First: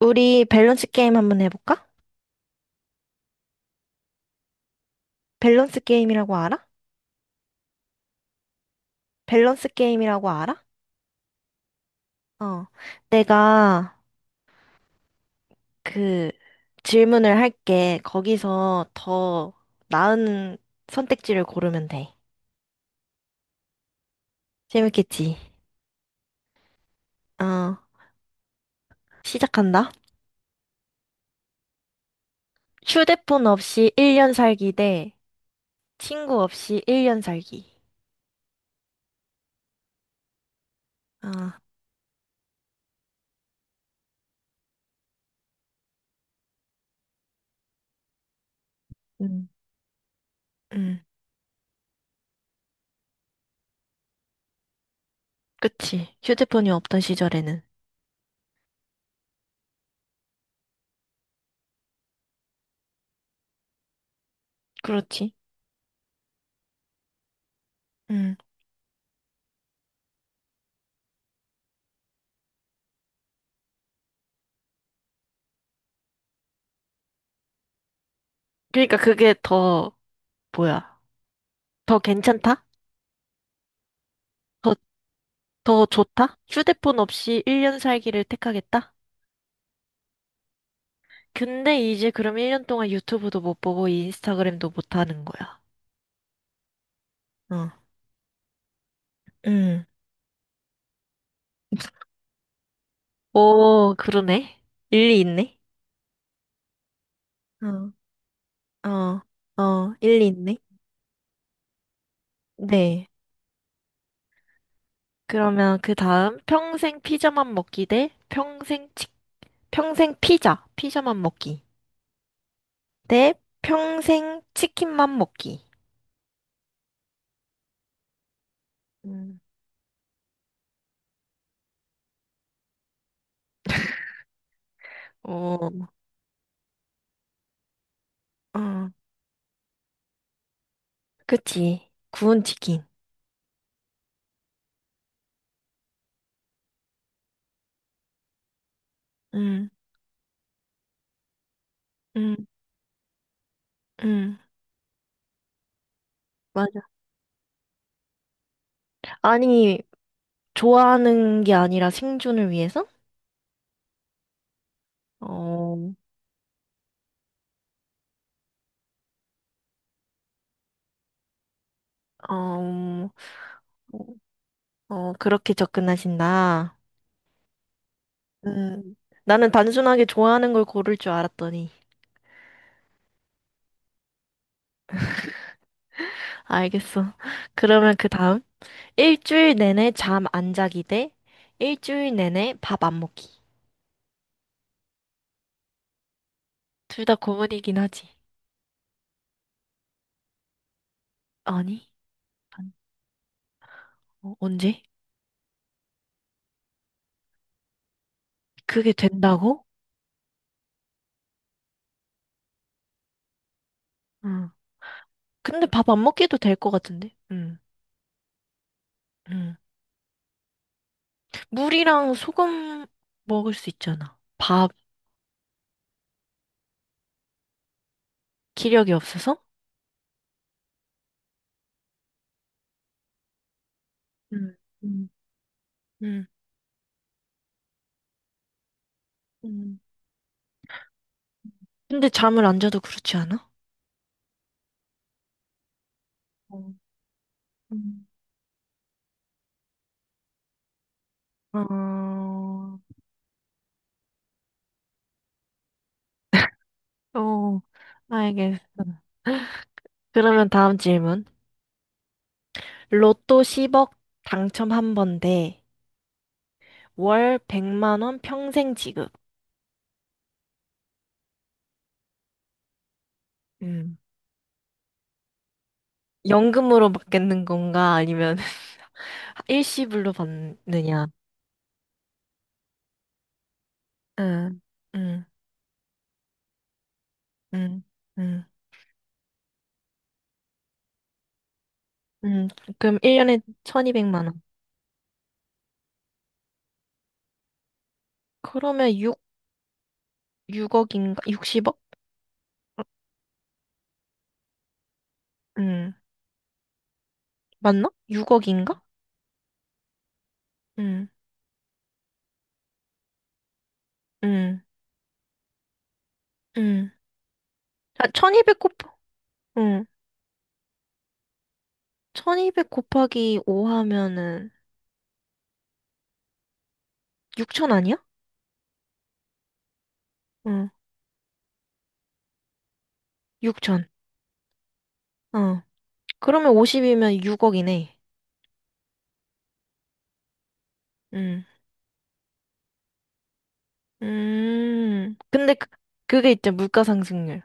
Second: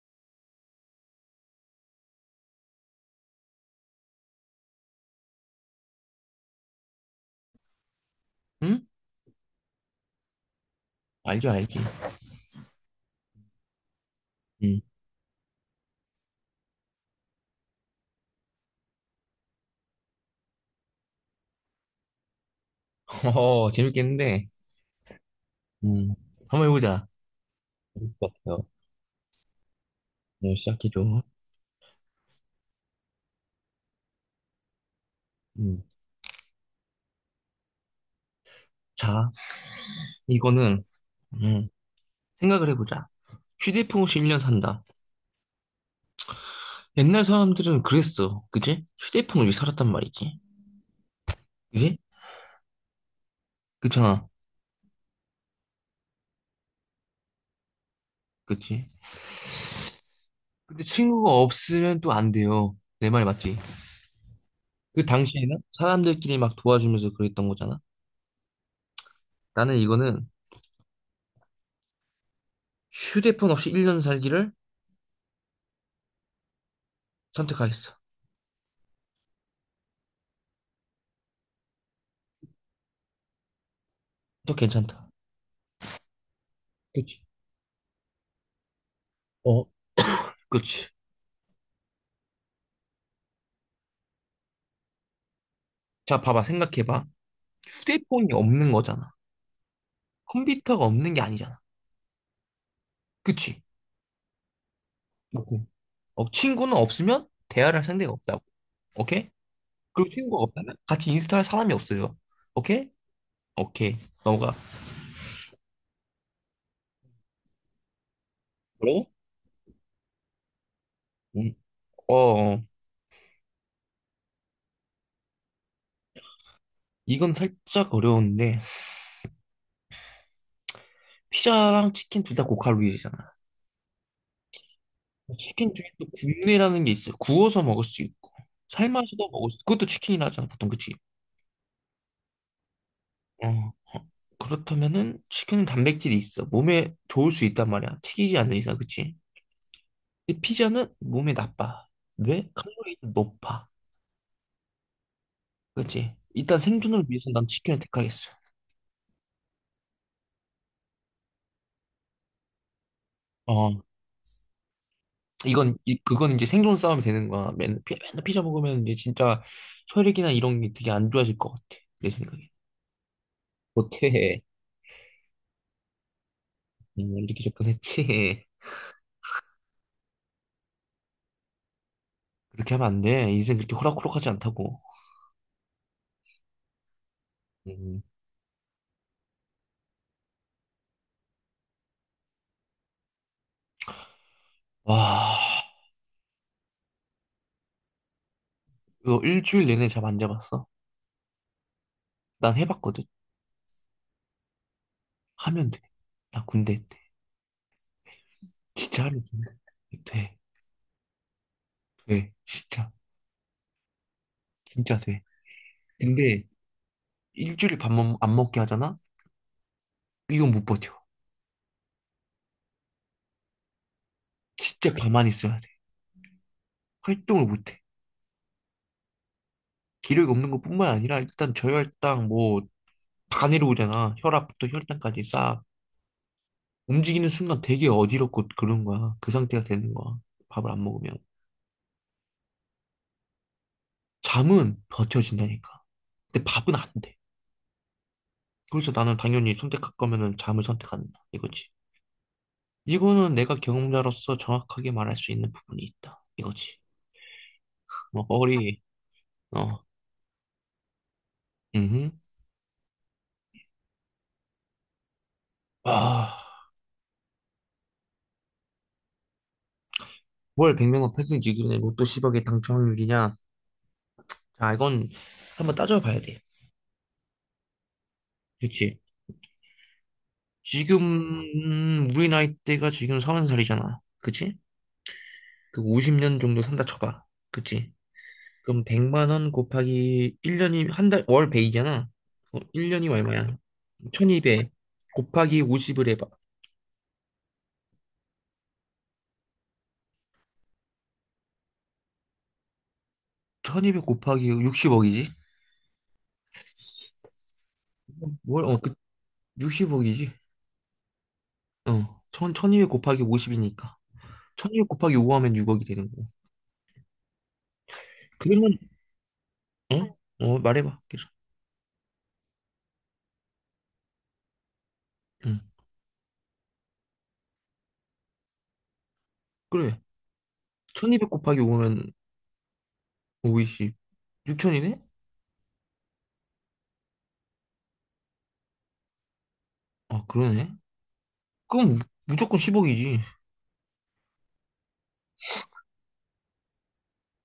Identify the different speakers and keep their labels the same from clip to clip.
Speaker 1: 우리 밸런스 게임 한번 해볼까? 밸런스 게임이라고 알아?
Speaker 2: 응?
Speaker 1: 밸런스 게임이라고 알아?
Speaker 2: 알죠, 알지.
Speaker 1: 어. 내가
Speaker 2: 응.
Speaker 1: 그 질문을 할게. 거기서 더 나은 선택지를 고르면 돼.
Speaker 2: 어, 재밌겠는데.
Speaker 1: 재밌겠지?
Speaker 2: 음. 한번 해보자.
Speaker 1: 어.
Speaker 2: 재밌을 것 같아요.
Speaker 1: 시작한다.
Speaker 2: 네, 시작해줘.
Speaker 1: 휴대폰 없이 1년 살기 대
Speaker 2: 음.
Speaker 1: 친구 없이 1년 살기.
Speaker 2: 자, 이거는,
Speaker 1: 아
Speaker 2: 음, 생각을 해보자. 휴대폰 없이 1년 산다. 옛날 사람들은 그랬어. 그지? 휴대폰
Speaker 1: 음.
Speaker 2: 없이 살았단 말이지.
Speaker 1: 음.
Speaker 2: 그지? 그잖아. 렇
Speaker 1: 그치. 휴대폰이 없던 시절에는.
Speaker 2: 그치? 근데 친구가 없으면 또 안 돼요. 내 말 맞지? 그
Speaker 1: 그렇지.
Speaker 2: 당시에는 사람들끼리 막 도와주면서 그랬던 거잖아.
Speaker 1: 음.
Speaker 2: 나는 이거는 휴대폰 없이 1년 살기를 선택하겠어.
Speaker 1: 그러니까 그게 더 뭐야? 더 괜찮다?
Speaker 2: 또
Speaker 1: 더
Speaker 2: 괜찮다.
Speaker 1: 더 좋다? 휴대폰
Speaker 2: 그치?
Speaker 1: 없이 1년 살기를 택하겠다?
Speaker 2: 어, 그렇지.
Speaker 1: 근데 이제 그럼 1년 동안 유튜브도 못 보고 인스타그램도 못 하는 거야.
Speaker 2: 자, 봐봐, 생각해봐.
Speaker 1: 어.
Speaker 2: 휴대폰이 없는 거잖아.
Speaker 1: 음.
Speaker 2: 컴퓨터가 없는 게 아니잖아. 그치?
Speaker 1: 오, 그러네. 일리 있네.
Speaker 2: 오케이. 어, 친구는 없으면 대화를 할
Speaker 1: 어,
Speaker 2: 상대가 없다고.
Speaker 1: 어,
Speaker 2: 오케이?
Speaker 1: 어,
Speaker 2: 그리고
Speaker 1: 일리
Speaker 2: 친구가
Speaker 1: 있네.
Speaker 2: 없다면 같이 인스타 할 사람이 없어요. 오케이?
Speaker 1: 네.
Speaker 2: 오케이. 넘어가.
Speaker 1: 그러면 그 다음. 평생 피자만 먹기 대
Speaker 2: 그리고?
Speaker 1: 피자만
Speaker 2: 음,
Speaker 1: 먹기
Speaker 2: 어, 어.
Speaker 1: 대 평생 치킨만 먹기.
Speaker 2: 이건 살짝 어려운데,
Speaker 1: 음.
Speaker 2: 피자랑 치킨 둘 다 고칼로리잖아.
Speaker 1: 어,
Speaker 2: 치킨 중에 또 굽내라는 게 있어요. 구워서 먹을 수 있고,
Speaker 1: 어,
Speaker 2: 삶아서도 먹을 수 있고, 그것도 치킨이라 하잖아, 보통. 그치?
Speaker 1: 그치. 구운 치킨.
Speaker 2: 어, 어, 그렇다면은 치킨은 단백질이 있어. 몸에 좋을 수 있단 말이야. 튀기지 않는 이상, 그치?
Speaker 1: 음,
Speaker 2: 근데 피자는 몸에 나빠.
Speaker 1: 음.
Speaker 2: 왜? 칼로리도 높아.
Speaker 1: 응,
Speaker 2: 그치? 일단
Speaker 1: 맞아.
Speaker 2: 생존을 위해서 난 치킨을 택하겠어.
Speaker 1: 아니, 좋아하는 게 아니라 생존을 위해서?
Speaker 2: 어,
Speaker 1: 어,
Speaker 2: 그건 이제 생존 싸움이 되는 거야. 맨날 피자 먹으면 이제 진짜 혈액이나 이런 게 되게 안 좋아질 것 같아. 내 생각에.
Speaker 1: 어,
Speaker 2: 못해.
Speaker 1: 어, 그렇게 접근하신다.
Speaker 2: 이렇게 접근했지.
Speaker 1: 음, 나는 단순하게 좋아하는 걸 고를 줄 알았더니.
Speaker 2: 그렇게 하면 안 돼. 인생 그렇게 호락호락하지 않다고.
Speaker 1: 알겠어. 그러면
Speaker 2: 음.
Speaker 1: 그 다음. 일주일 내내 잠 안 자기 대 일주일 내내 밥 안 먹기.
Speaker 2: 와,
Speaker 1: 둘 다 고문이긴 하지.
Speaker 2: 이거 일주일 내내 잠 안 자봤어?
Speaker 1: 아니,
Speaker 2: 난 해봤거든.
Speaker 1: 어, 언제?
Speaker 2: 하면 돼. 나 군대 때대
Speaker 1: 그게
Speaker 2: 진짜 하면
Speaker 1: 된다고?
Speaker 2: 돼. 돼. 돼. 진짜.
Speaker 1: 응.
Speaker 2: 진짜 돼.
Speaker 1: 근데 밥 안 먹기도
Speaker 2: 근데
Speaker 1: 될 것 같은데? 응,
Speaker 2: 일주일 밥안 먹게 하잖아?
Speaker 1: 응.
Speaker 2: 이건 못 버텨.
Speaker 1: 물이랑 소금 먹을 수 있잖아.
Speaker 2: 진짜 가만히 있어야 돼. 활동을 못 해.
Speaker 1: 기력이 없어서?
Speaker 2: 기력이 없는 것뿐만 아니라 일단 저혈당 뭐 다 내려오잖아.
Speaker 1: 음,
Speaker 2: 혈압부터
Speaker 1: 음,
Speaker 2: 혈당까지 싹.
Speaker 1: 음.
Speaker 2: 움직이는 순간 되게 어지럽고 그런 거야. 그 상태가
Speaker 1: 음,
Speaker 2: 되는 거야. 밥을 안 먹으면.
Speaker 1: 근데 잠을 안 자도 그렇지 않아?
Speaker 2: 잠은 버텨진다니까. 근데
Speaker 1: 어,
Speaker 2: 밥은 안 돼.
Speaker 1: 음.
Speaker 2: 그래서 나는 당연히 선택할 거면은 잠을 선택한다. 이거지.
Speaker 1: 어,
Speaker 2: 이거는 내가 경험자로서 정확하게 말할 수 있는 부분이 있다. 이거지.
Speaker 1: 어,
Speaker 2: 뭐,
Speaker 1: 알겠어.
Speaker 2: 거리, 어,
Speaker 1: 그러면 다음 질문.
Speaker 2: 음,
Speaker 1: 로또 10억 당첨 한 번대
Speaker 2: 아,
Speaker 1: 월 100만 원 평생 지급.
Speaker 2: 월 100명 은 편승 지급의 로또 10억의 당첨 확률이냐?
Speaker 1: 음.
Speaker 2: 자, 이건 한번 따져봐야 돼.
Speaker 1: 연금으로 받겠는 건가? 아니면
Speaker 2: 그치?
Speaker 1: 일시불로
Speaker 2: 지금,
Speaker 1: 받느냐?
Speaker 2: 우리 나이대가 지금 서른 살이잖아 그치?
Speaker 1: 응. 응,
Speaker 2: 그 50년 정도 산다 쳐봐.
Speaker 1: 응,
Speaker 2: 그치?
Speaker 1: 응,
Speaker 2: 그럼 100만 원 곱하기 1년이, 한 달, 월배이잖아
Speaker 1: 응. 그럼
Speaker 2: 1년이면
Speaker 1: 1년에
Speaker 2: 얼마야?
Speaker 1: 1200만 원.
Speaker 2: 1200 곱하기 50을 해봐.
Speaker 1: 그러면 6억인가? 60억?
Speaker 2: 1200 곱하기 60억이지?
Speaker 1: 응. 맞나?
Speaker 2: 뭘, 어,
Speaker 1: 6억인가?
Speaker 2: 그, 60억이지.
Speaker 1: 응.
Speaker 2: 1200 곱하기 50이니까.
Speaker 1: 응.
Speaker 2: 1200 곱하기 5 하면 6억이 되는 거고.
Speaker 1: 응. 아, 1200곱
Speaker 2: 그러면,
Speaker 1: 응.
Speaker 2: 어? 어, 말해봐, 계속.
Speaker 1: 1200 곱하기 5 하면은
Speaker 2: 응,
Speaker 1: 6000 아니야?
Speaker 2: 그래.
Speaker 1: 응.
Speaker 2: 1200 곱하기 5면 5이
Speaker 1: 6000.
Speaker 2: 0 6천이네
Speaker 1: 어. 그러면 50이면 6억이네.
Speaker 2: 아, 그러네.
Speaker 1: 응.
Speaker 2: 그럼 무조건 10억이지.
Speaker 1: 음. 근데 그게 있잖아. 물가 상승률.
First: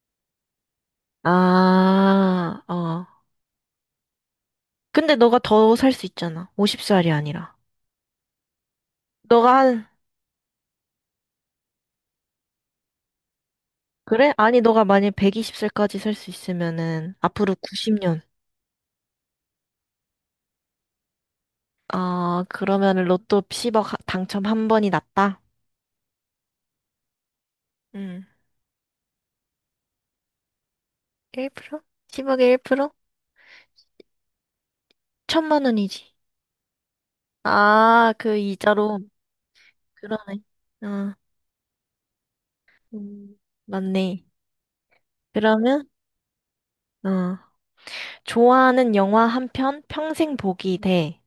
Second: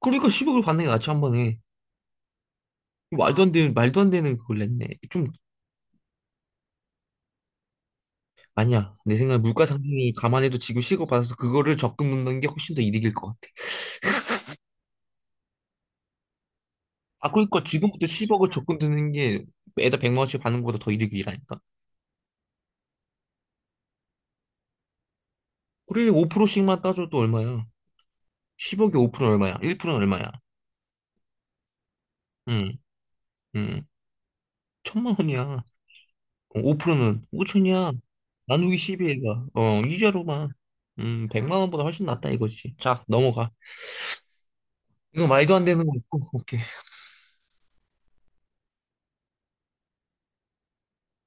Speaker 2: 그러니까 10억을 받는 게 낫지, 한 번에.
Speaker 1: 아, 어.
Speaker 2: 말도 안 되는, 말도 안 되는 그걸 냈네.
Speaker 1: 근데
Speaker 2: 좀,
Speaker 1: 너가 더 살 수 있잖아. 50살이 아니라.
Speaker 2: 아니야. 내 생각에
Speaker 1: 너가
Speaker 2: 물가
Speaker 1: 한,
Speaker 2: 상승을 감안해도 지금 10억 받아서 그거를 적금 넣는 게 훨씬 더 이득일 것 같아.
Speaker 1: 그래? 아니, 너가 만약 120살까지 살 수 있으면은,
Speaker 2: 아,
Speaker 1: 앞으로
Speaker 2: 그러니까 지금부터
Speaker 1: 90년,
Speaker 2: 10억을 적금 드는 게 매달 100만 원씩 받는 것보다 더 이득이라니까.
Speaker 1: 어, 그러면 로또 10억 당첨 한 번이 났다?
Speaker 2: 그래, 5%씩만 따져도 얼마야?
Speaker 1: 응.
Speaker 2: 10억에 5%는 얼마야? 1%는 얼마야?
Speaker 1: 1%? 10억에
Speaker 2: 응,
Speaker 1: 1%?
Speaker 2: 응. 천만
Speaker 1: 천만
Speaker 2: 원이야.
Speaker 1: 원이지.
Speaker 2: 5%는 5천이야.
Speaker 1: 아, 그
Speaker 2: 나누기 1
Speaker 1: 이자로.
Speaker 2: 2이가
Speaker 1: 그러네.
Speaker 2: 이자로만.
Speaker 1: 어,
Speaker 2: 100만 원보다 훨씬 낫다 이거지. 자,
Speaker 1: 음,
Speaker 2: 넘어가.
Speaker 1: 맞네.
Speaker 2: 이거 말도 안 되는
Speaker 1: 그러면,
Speaker 2: 거 있고, 오케이.
Speaker 1: 어, 좋아하는 영화 한 편 평생 보기 대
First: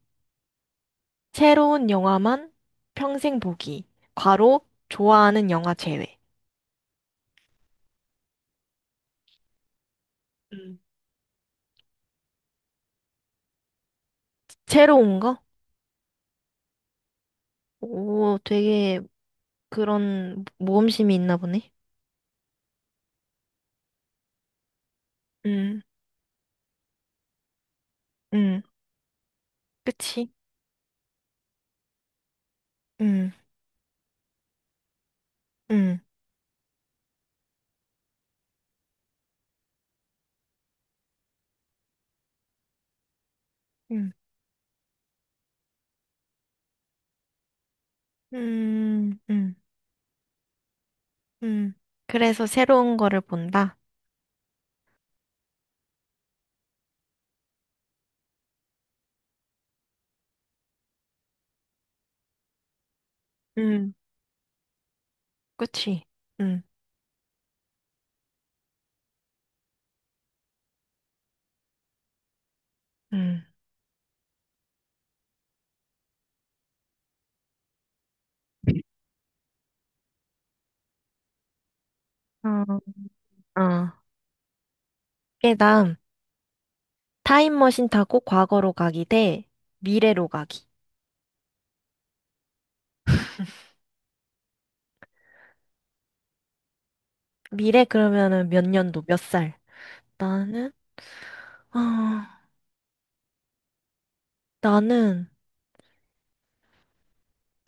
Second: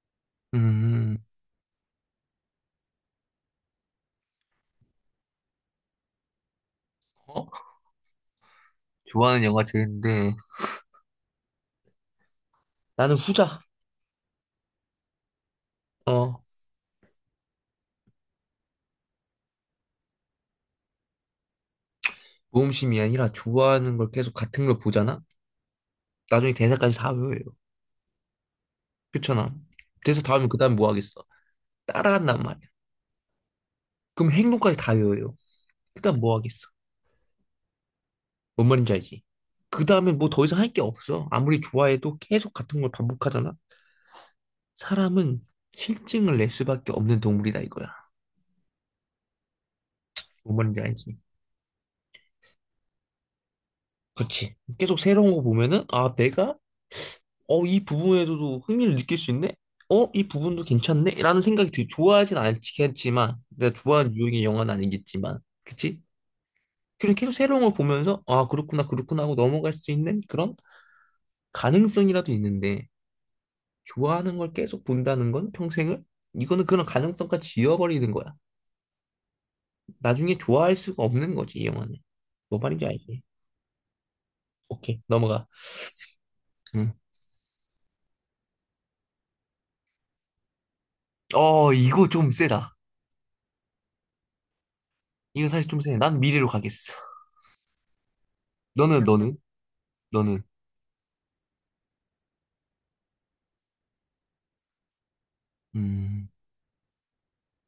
Speaker 2: 음,
Speaker 1: 새로운 영화만 평생 보기. 괄호, 좋아하는 영화 제외.
Speaker 2: 어? 좋아하는 영화 제인데
Speaker 1: 응.
Speaker 2: 나는 후자.
Speaker 1: 새로운 거?
Speaker 2: 어,
Speaker 1: 오, 되게 그런 모험심이 있나 보네.
Speaker 2: 모험심이 아니라 좋아하는 걸 계속 같은 걸 보잖아?
Speaker 1: 응.
Speaker 2: 나중에 대사까지 다 외워요.
Speaker 1: 응.
Speaker 2: 그렇잖아. 대사
Speaker 1: 그치?
Speaker 2: 다 외우면 그 다음 뭐 하겠어? 따라한단 말이야.
Speaker 1: 응.
Speaker 2: 그럼 행동까지 다 외워요.
Speaker 1: 음,
Speaker 2: 그다음 뭐 하겠어? 뭔 말인지 알지? 그 다음에 뭐 더 이상 할 게 없어. 아무리 좋아해도 계속 같은 걸 반복하잖아?
Speaker 1: 음,
Speaker 2: 사람은 실증을 낼 수밖에 없는 동물이다 이거야.
Speaker 1: 음, 음,
Speaker 2: 뭔 말인지 알지?
Speaker 1: 음. 그래서 새로운 거를 본다?
Speaker 2: 그렇지. 계속 새로운 거 보면은, 아, 이 부분에서도 흥미를 느낄 수 있네? 어, 이 부분도 괜찮네? 라는 생각이 좋아하진 않겠지만, 내가
Speaker 1: 음,
Speaker 2: 좋아하는 유형의 영화는 아니겠지만, 그치?
Speaker 1: 그치. 음,
Speaker 2: 그냥 계속 새로운 걸 보면서, 아, 그렇구나, 그렇구나 하고 넘어갈 수 있는 그런 가능성이라도 있는데,
Speaker 1: 음.
Speaker 2: 좋아하는 걸 계속 본다는 건 평생을? 이거는 그런 가능성까지 지워버리는 거야. 나중에 좋아할 수가 없는 거지, 이 영화는. 뭐
Speaker 1: 어,
Speaker 2: 말인지 알지?
Speaker 1: 어.
Speaker 2: 오케이, 넘어가.
Speaker 1: 그 다음,
Speaker 2: 음.
Speaker 1: 타임머신 타고 과거로 가기 대 미래로 가기.
Speaker 2: 이거 좀 세다. 이거 사실 좀 세. 난 미래로 가겠어.
Speaker 1: 미래 그러면은 몇 년도, 몇
Speaker 2: 너는?
Speaker 1: 살?
Speaker 2: 너는?
Speaker 1: 나는, 아, 나는
Speaker 2: 음,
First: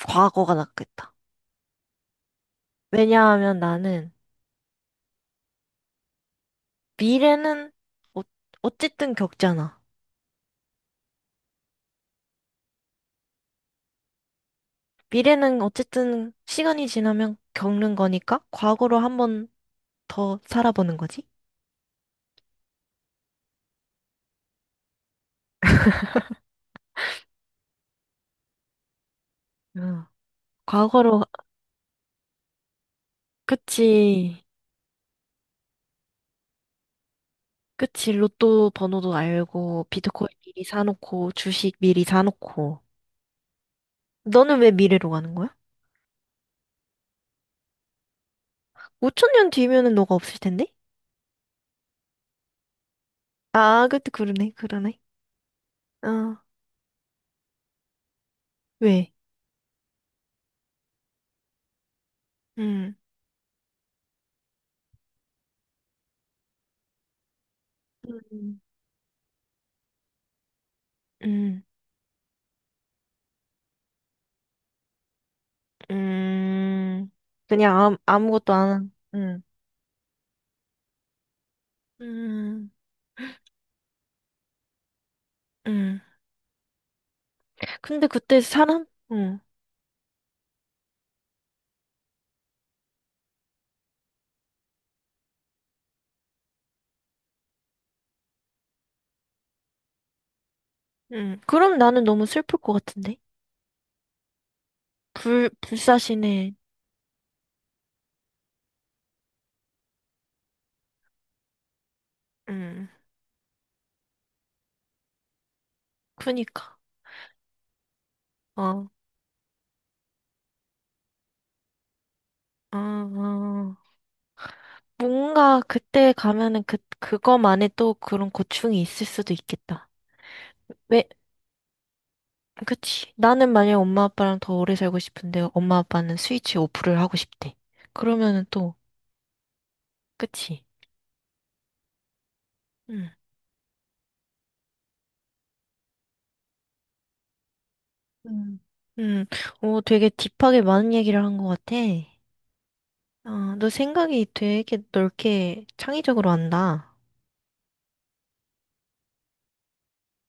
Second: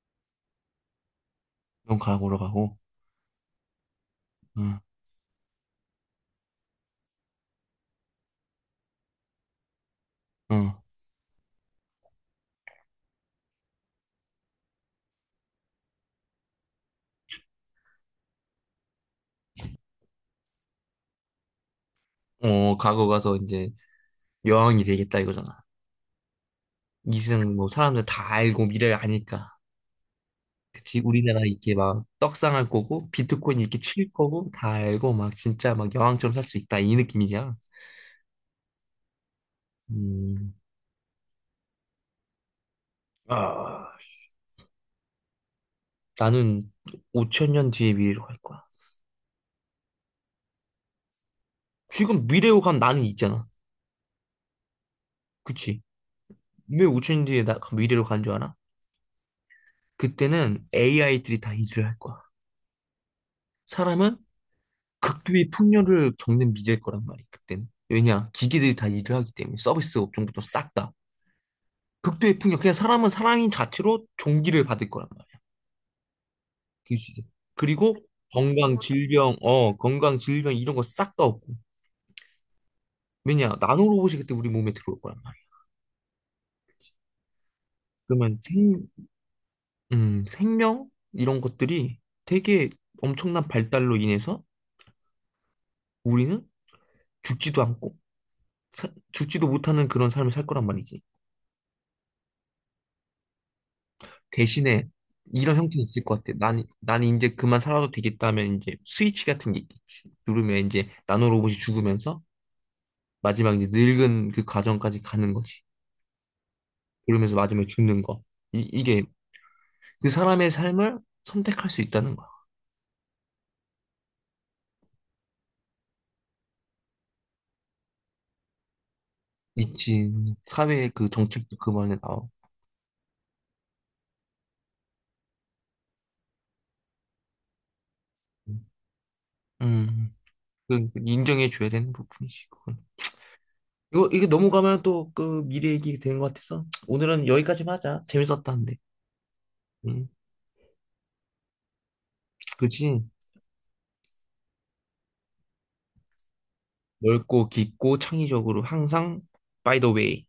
Speaker 1: 과거가 낫겠다.
Speaker 2: 넌 과거로 가고,
Speaker 1: 왜냐하면 나는
Speaker 2: 응,
Speaker 1: 미래는 어, 어쨌든 겪잖아.
Speaker 2: 응.
Speaker 1: 미래는 어쨌든 시간이 지나면 겪는 거니까 과거로 한번 더 살아보는 거지?
Speaker 2: 과거 가서 이제 여왕이 되겠다 이거잖아. 이승 뭐 사람들 다 알고 미래를 아니까.
Speaker 1: 응.
Speaker 2: 그치,
Speaker 1: 과거로,
Speaker 2: 우리나라 이게 막 떡상할 거고, 비트코인 이렇게 칠
Speaker 1: 그치.
Speaker 2: 거고, 다 알고 막 진짜 막 여왕처럼 살 수 있다. 이 느낌이잖아.
Speaker 1: 그치. 로또 번호도 알고, 비트코인
Speaker 2: 음,
Speaker 1: 미리 사놓고, 주식 미리 사놓고.
Speaker 2: 아,
Speaker 1: 너는 왜 미래로 가는 거야?
Speaker 2: 나는 5천 년 뒤의 미래로 갈 거야.
Speaker 1: 5천년 뒤면은 너가 없을 텐데?
Speaker 2: 지금 미래로 간 나는 있잖아.
Speaker 1: 아, 그때 그러네, 그러네.
Speaker 2: 그치?
Speaker 1: 어,
Speaker 2: 왜 5천 년 뒤에 나 미래로 간 줄 알아?
Speaker 1: 왜?
Speaker 2: 그때는 AI들이 다 일을 할 거야.
Speaker 1: 응.
Speaker 2: 사람은 극도의 풍요를 겪는 미래일 거란 말이야, 그때는. 왜냐?
Speaker 1: 음,
Speaker 2: 기계들이 다 일을 하기 때문에 서비스 업종부터 싹 다.
Speaker 1: 음,
Speaker 2: 극도의 풍요. 그냥 사람은 사람인 자체로 종기를 받을 거란 말이야. 그
Speaker 1: 음,
Speaker 2: 시세.
Speaker 1: 그냥
Speaker 2: 그리고
Speaker 1: 아무것도 안, 한-
Speaker 2: 건강 질병 이런 거 싹 다 없고.
Speaker 1: 음,
Speaker 2: 왜냐, 나노로봇이 그때 우리 몸에 들어올 거란 말이야.
Speaker 1: 음, 근데
Speaker 2: 그러면
Speaker 1: 그때 사람? 음.
Speaker 2: 생명 이런 것들이 되게 엄청난 발달로 인해서 우리는 죽지도 않고 죽지도 못하는 그런 삶을 살 거란 말이지.
Speaker 1: 그럼 나는 너무 슬플 것 같은데?
Speaker 2: 대신에
Speaker 1: 불,
Speaker 2: 이런 형태는 있을 것 같아.
Speaker 1: 불사신의,
Speaker 2: 난 이제 그만 살아도 되겠다면 이제 스위치 같은 게 있겠지. 누르면 이제 나노로봇이 죽으면서
Speaker 1: 음.
Speaker 2: 마지막 이제 늙은 그 과정까지 가는 거지.
Speaker 1: 그니까.
Speaker 2: 그러면서 마지막에 죽는 거. 이,
Speaker 1: 어,
Speaker 2: 이게 그 사람의 삶을 선택할 수 있다는 거야.
Speaker 1: 아, 아. 뭔가 그때 가면은 그거만의 또 그런 고충이 있을 수도 있겠다.
Speaker 2: 미친 사회의
Speaker 1: 왜,
Speaker 2: 그 정책도 그만에 나오고.
Speaker 1: 그치. 나는 만약에 엄마 아빠랑 더 오래 살고 싶은데 엄마 아빠는 스위치 오프를 하고 싶대. 그러면은 또,
Speaker 2: 음,
Speaker 1: 그치.
Speaker 2: 그 인정해줘야 되는 부분이지, 그건.
Speaker 1: 응.
Speaker 2: 이게 넘어가면 또 그 미래 얘기 되는 것 같아서 오늘은 여기까지만 하자. 재밌었다,
Speaker 1: 음.
Speaker 2: 근데.
Speaker 1: 음, 오, 되게
Speaker 2: 음,
Speaker 1: 딥하게 많은 얘기를 한 것 같아.
Speaker 2: 그치.
Speaker 1: 어, 너 생각이 되게 넓게 창의적으로 한다.
Speaker 2: 넓고 깊고 창의적으로 항상 by the way.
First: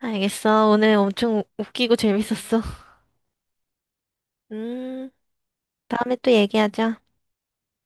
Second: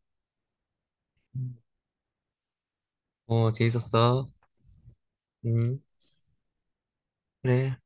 Speaker 1: 알겠어. 오늘 엄청
Speaker 2: 음,
Speaker 1: 웃기고 재밌었어.
Speaker 2: 재밌었어.
Speaker 1: 음,
Speaker 2: 음,
Speaker 1: 다음에 또 얘기하자.
Speaker 2: 그래.